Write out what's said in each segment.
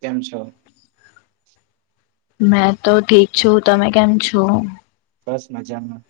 કેમ છો? મેં તો ઠીક છું, તમે કેમ છો? બસ મજામાં.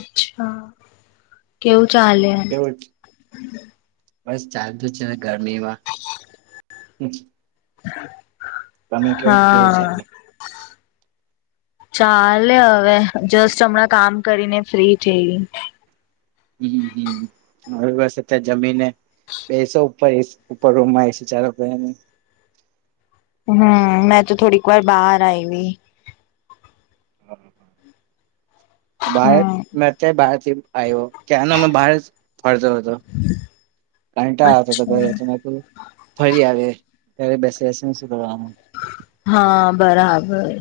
અચ્છા કેવું ચાલે? કેવું બસ ચાલતું છે ને ગરમીમાં હમ્મ. તમે ક્યો કેવું હા. ચાલે? ચાલે હવે, જસ્ટ હમણાં કામ કરીને ફ્રી થઈ. હમ્મ, હમ્મ, હવે બસ અત્યારે જમીને બેસો ઉપર એસ ઉપર રૂમમાં એ સી ચાલુ કરીને. હમ્મ, મેં તો થોડીક વાર બહાર આયવી. બાર હમ મે તે બારથી આયવો. ક્યારનો મે બહાર સ ફરતો હતો. કંટાળો આવતો તો ઘરે અચ્છા તો મે કુ ફરી આવે. ત્યારે બેસે સ, સુ કરવાનું? હા બરાબર.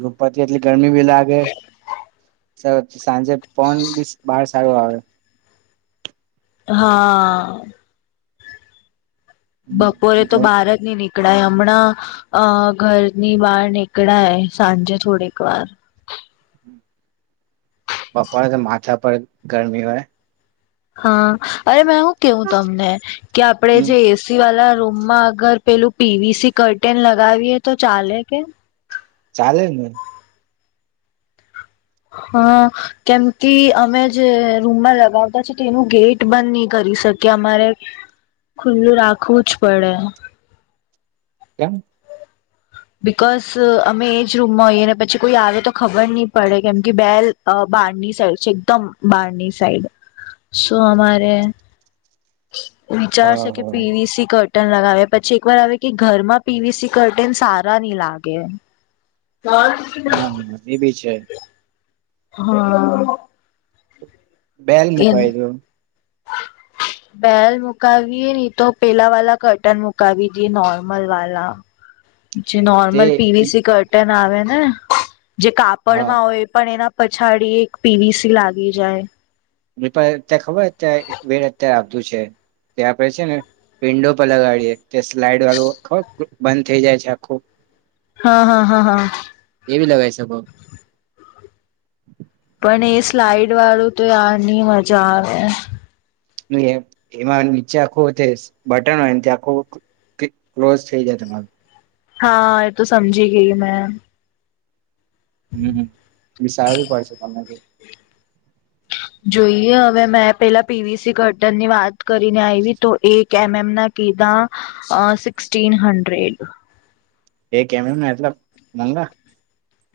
ગપાતી એટલી ગરમી લાગે ચ સાંજે ફોન બીસ બાર સારું આવે હા. બપોરે તો બહાર જ ની નીક ળાય હમણાં અ ઘરની બહાર નીકળાય સાંજે થોડીક વાર બોપોરે તો માથા પર ગરમી હોય. હા અરે મે હું કેવું તમને કે આપડે હમ જે એસી વાલા રૂમમાં અગર પેલું પીવીસી કરટેન લગાવીએ તો ચાલે કે? ચાલે ને. હા કેમ કે અમે જે રૂમમાં લગાવતા છી તેનું ગેટ બંધ નહી કરી શકીએ અમારે ખુલ્લું રાખવું જ પડે. કેમ? બિકોઝ અમે એજ રૂમમાં હોઈએ ને પછી કોઈ આવે તો ખબર નહી પડે કેમ કે બેલ બારની સાઈડ છે એકદમ બારની સાઈડ શો અમારે હા વિચારશે કે હા પીવીસી કર ટન લગાવ્યા પછી એક વાર આવે કે ઘરમાં પીવીસી કરટન સા રા ની લાગે. જય હા. બેલ એમ મુકાય દો- બેલ મુકાાવએ નહી તો પહેલા વાલા કરટન મુકાાવી દીએ નારર્મલ વાલા જે તે normal P V C curtain આવે ને જે હા કાપડમાં હોય પણ એના પછાડી એક પી વી સી લાગી જાય. [unintelligible] ત્યાં ખબરં એક વેડ અત્યારે આપતું છે ત્યાં આપડે છે ને વિન્ડો પર લગાડીએ. તે સ્લાઈડ વાળું ખત બંધ થઈ જાય છે આખું. હા, હા, હા, હા. એવી લગઈ શકો. અને એ સ્લાઈડ વાળું તો યાર ની મજા આવે. એમાં નીચે આખું જે બટન હોય આખું ક્લિ ક્લોઝ થઈ જાય તમારું. હા એ તો સમજી ગઈ મે. હમ્મ વિસારવું પડશે તમને બી. જોઈએ હવે મેં પેલા પી વી સી કર્ટનની વાત કરીને આયવી તો, એક એમ એમ ના કીધા અ સિક્સટીન હંડ્રેડ. એક એમ એમના, એટલા મંગા.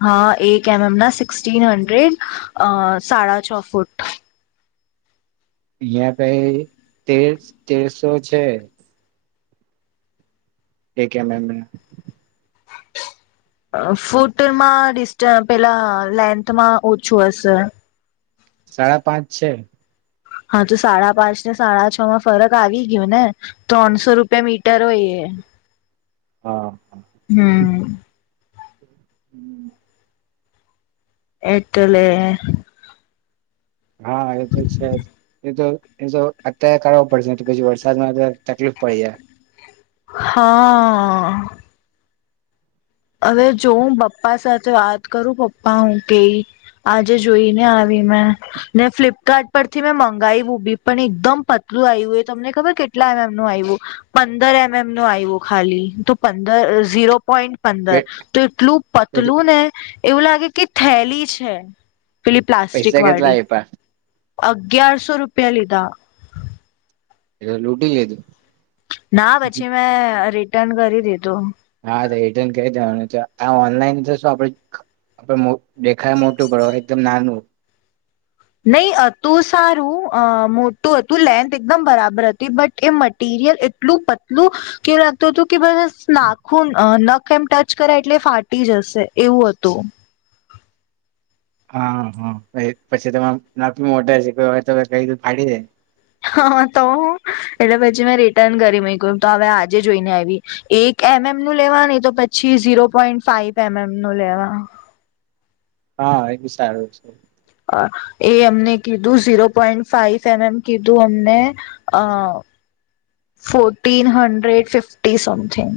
હા, એક એમ એમના સિક્સટીન હન્ડ્રેડ અ સાડા છ ફૂટ. અહિયાં કઈ તેર સ તેરસો છે. એક એમ એમના. અ ફૂટમાં ડિસ્ટ પેલા લેન્થમાં ઓછું હશે. સાડા પાંચ છે. હા, તો સાડા પાંચ ને સાડા છ માં ફરક આવી ગ્યો ને ત્રણસો રૂપિયા મીટર હોય એ. હા હમ્મ. એટલેે હા, એ તો છે જ એતો એ તો અત્યારે કરવો પડશે નય તો પછી વરસાદમાં તો તકલીફ પડી જાય. હા. હવે જોઉં બપ્પા સાથે વાત કરું. પપ્પા હું કેય, આજે જોઈને આવી મેં ને ફ્લિપકાર્ટ પરથી મેં મંગાયવું બી પણ એકદમ પતલું આયવું એ તમને ખબર કેટલા એમ એમ નું આયવું પંદર એમ એમ નું આયવું ખાલી. તો પંદર ઝીરો પોઈન્ટ પંદર એટ તો એટલું પતલું એટલે ને એવું લાગે કે થેલી છે. પેલી પ્લાસ્ટિક પૈસા કેટલા વાળી. આપ્યા અગિયારસો રૂપિયા લીધા. એ તો લૂટી લીધું. ના પછી મે રી રિટર્ન કરી દીધો. હા તો રીટર્ન કરિ દેવાનું આ ઓનલાઈન તો શું આપડ દેખાય મોટું પડે એકદમ નાનું. નહી હતું સારું અ મોટું હતું લેન્થ એકદમ બરાબર હતી બટ એ મટીરિયલ એટલું પતલું, કેવું લાગતું હતું કે બસ નાખું નખ એમ ટચ કરાય એટલે ફાટી જશે એવું હતું. હા હા પછી તમા ના મોટા છે કઈ ફાડી દે. હા તો, એટલે પછી મેં રિટર્ન કરી મક તો હવે આજે જોઈ ને આવી, એક એમ એમ નું લેવા નહી તો પછી zero point five M M નું લેવા. હા એ બ સારું છે. એ અમને કીધું zero point five M M કીધું અમને, અ ફોર્ટીન હન્ડ્રેડ ફિફ્ટી સમથિંગ.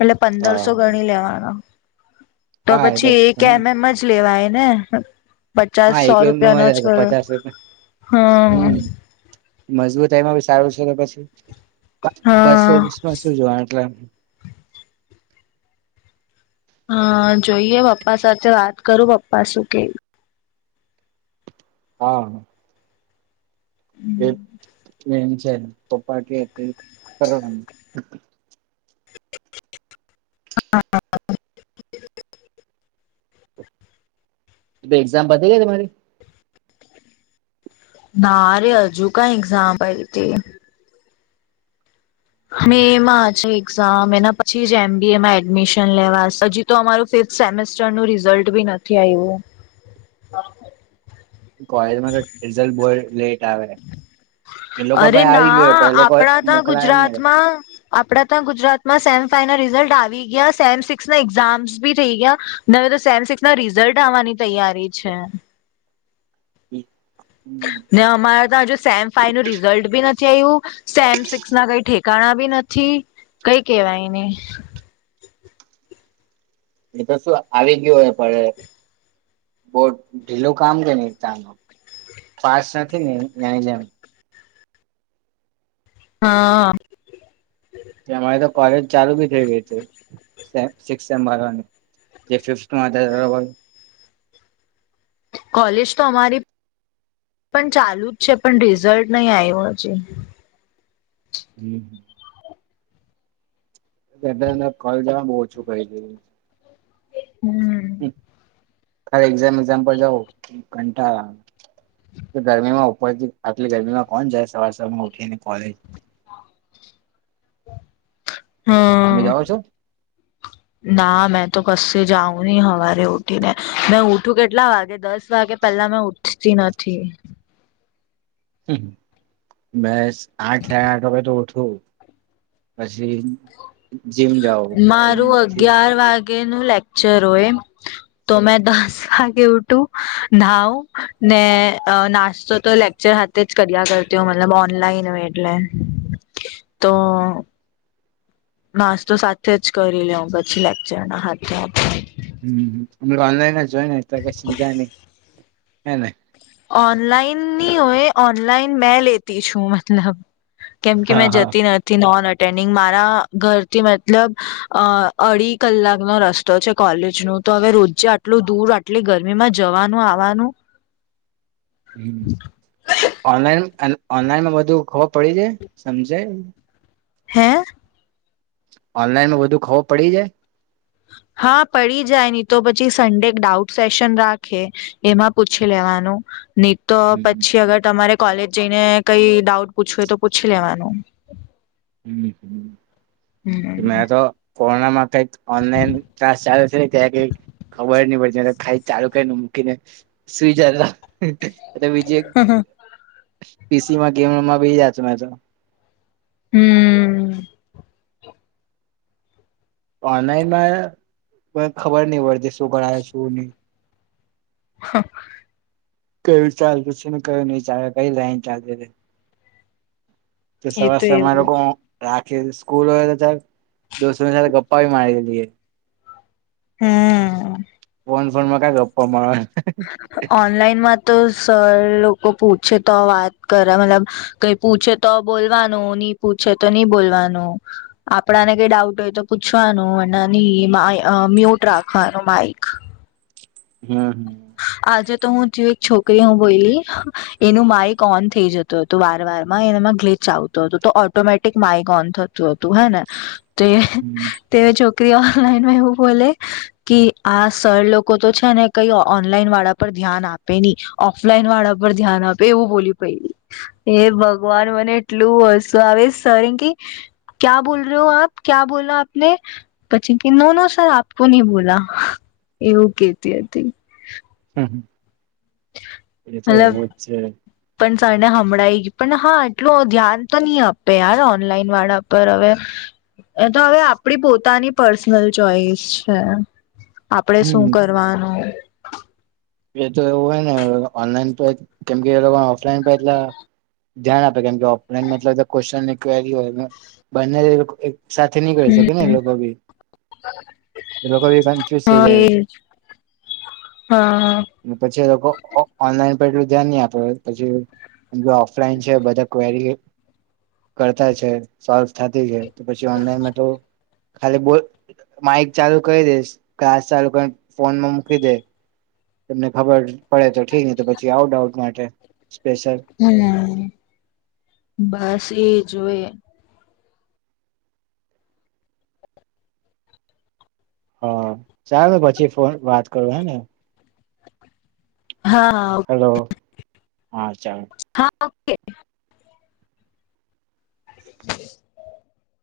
એટલે હા પંદરસો ગણી લેવાનો. તો પછી એ કે એમ એમ જ લેવાય. ને. પચાસ હા સો એક એમ રૂપિયાનો છ, પચાસ રૂપિયા હમ. મજબૂત એમાં બી સારું છેને પછી. બસો હા માં શું જોવા એટલે. હા જોઈએ પપ્પા સાથે વાત કરું પપ્પા શું કેય. હા. એ [unintelligible] પપ્પા કે તે કરવાનું. હા [unintelligible] એક્ઝામ પતિ ગઈ તમારી? ના રે હજુ કઈ એક્ઝામ પતી મેમાં એક્ઝામ એના પછી જ એમબી એમાં એડમિશન લેવા હજી તો અમાર ફિફ્થ સેમેસ્ટર નું રિઝલ્ટ બી નથી આવ્યું કોલેજમાં રિઝલ્ટ બો લેટ આવે એ લોકો અરે પાહે આવી ગયો હો ના પણ એ લોકો આપણા ત્યાં મોકલાવે ની ગુજરાતમાં આપડા ત ગુજરાતમાં સેમ ફાઈનલ રિઝલ્ટ આવી ગયા સેમ સિક્સ ના એક્ઝામ્સ બી થઇ ગયા ન હવે તો સેમ સિક્સ ના રિઝલ્ટ આવવાની તૈયારી છે હમ્મ ને અમારે તા હજુ સેમ ફાઈ નું રિઝલ્ટ બી નથી નથી આયવું સેમસેક્સ ના કઈ ઠેકાણા બી નથી કઈ કેવાયની એ તો શું આવી ગયું પડે બહુ ઢીલું કામ કે ની તા પાાસ નથી ને ત્યાંને હા અમારી તો કોલેજ ચાલુ બી થઈ ગઈ છે કોલેજ તો અમારી પણ ચાલુ જ છે પણ રિઝલ્ટ નહી આવ્યું હજી હમ્મ એટલેજ ને મે કૉલેજ મા બહ ઓછું કરી દ [inaudible] હમ્મ ખરે એક્ઝામ એક્ઝામ પર જવ કંઠાળ ગરમીમાં ઉપરથી આટલી ગરમીમાં કોણ જાય સવારમાં ઉઠીને કોલેજ તમે હમ્મ જાઓ છો? ના મે તો કશે જાઉં નહી હવારે ઉઠી ને મેં ઉઠું કેટલા વાગે દસ વાગે પેલા મેં ઉઠતી નથી હમ્મ મે આઠ સાડા આઠ વાગે તો ઉઠું પછી જીમ જાવ મારું જીમથી અગિયાર વાગે કે નું લેક્ચર હોય તો મેં દસ વાગે ઉઠું નાવ ને નાસ્તો તો લેક્ચર હાથે જ કર્યા કરતી હો મતલબ કે ઓનલાઈન હોય એટલે તો માસ તો સાથે જ કરી લેઉ પછી લેક્ચર ના હાથે આપ ત અઓનલાઇની જો તો કશ જાને હેને. ઓનલાઇન નિ હોય ઓનલાઇન મેં લેતી છું મતલબ. કેમ કે હા મેં હા જતી નથી નોન ડેનિગ મારા ઘરથી મતલબ, અ અઢી કલાક નો રસ્તો છે કોલેજ નું તો હવે રોજે આટલું દૂર આટલી ગરમીમાં જવાનું આવવાનું હ, ઓનલાઈન ઓનલાઈનમાં બધું ખબર પડી જાય સમજે? હે. ઓનલાઈન વધુ ખબર પડી જાય? હા પડી જાય નની તો પછી સન્ડે એક ડાઉટ સેશન રાખે, એમાં પૂછી લેવાનું. નહી તો હમ પછી અગર તમારે કોલેજ જઈને કઈ ડાઉટ પૂછવું હોય તો પૂછી લેવાનું. હ, મેં હમ તો કોનામાં ક ઓનલાઈન ક્લાસ ચાલે છે ત્યાં કઈ ખબર નહી પડતી. ખાઈ ચાલુ કરીને મૂકીને, સૂઈ જતો. એ વિજય પીસી માં ગેમ રમવા બે જત મે તો. હમ ઓનઈમાં પણ ખબર નહ [unintelligible] ભણાય શું નહી. હા કયું ચલે પૂછીને કયું નહી ચાલે કઈ લાઈન ચાલતી હતી. તો એ સવાર સવાર માં એવું લોકો જ રાખ ક્યારે સ્કૂલ હોય તો જરાક દોસ્ સાથે ગપ્પા ભી મારે હકીએ. હમ ફોન ફોનમાં ક્યાં ગપ્પા મારવાના ઓનલાઈન માં તો સર લોકો પૂછ છે તો વાત કર મતલબ કઈ પૂછે તો બોલવાનું, નહી પૂછે તો નહી બોલવાનું, આપણાને કઈ ડાઉટ હોય તો પૂછવાનું અને નહી મા મ્યુટ રાખવાનું માઈક. આજે હમ તો હું જે એક છોકરી હું બોલી એનું માઈક ઓન થઈ જતું હતું વાર વાર એમાં ગ્લચ આવતું હતોું તો ઓટોમેટિક માઈક ઓન થતું હતું હે ને તે હમ તે જો કોઈ ઓનલાઈનમાં એવું બોલે કે આ સર લોકો તો છે ને કઈ ઓનલાઈન વાળા પર ધ્યાન આપે નહી ઓફલાઈન વાળા પર ધ્યાન આપે એવું બોલ્યું પડી એ ભગવાન મને એટલું હસું આવે સર એન કે ક્યા બોલ રહ્યો આપ, ક્યા બોલા આપને પછી કે નો નો સર આપ નહી બોલા, એવું કેતી હતી. હમ એ તો મતલબ એવું જ છે. પણ સરને હમળાવી ગઈ પણ હા એટલું ધ્યાન તો નહી આપે યાર ઓનલાઈન વાળા પર હવે. એ તો હવે આપડી પોતાની. પર્સનલ ચોઈસ છે. આપડે શું હમ કરવાનું. એ તો એવું હોય ને ઓનલાન કેમ ઓફલાઈન એટ ધ્યાન આપે કેમકે ઓફલાન્ રીય બને. સાથે નીકળી શકે ને એ લોકો ભી લોકો બી કન્ફ્યુઝ થઈ હા જાય. એજ હા પછી એ લોકો ઓનલાઈન. એટલું ધ્યાન નહી આપે પછી ઓફલાઈન છે બધા ક્રી કરતા છે સોવ થતી છે પછી ઓનલાઈન તો ખાલી માઇક ચાલુ કરી દેશ ક્લાસ ચાલુ કરી ફોનમાં મૂકી દે. તમને ખબર પડે તો ઠ ને તો પછી આઉટ આઉટ માટે. સ્પેશલ હમ્મ બસ એ. જોએ. હા ચાલ પછી ફોન વાત કરું હે ને. હા ઓકે. હેલો હા ચાલ. હા ઓકે. [inaudible]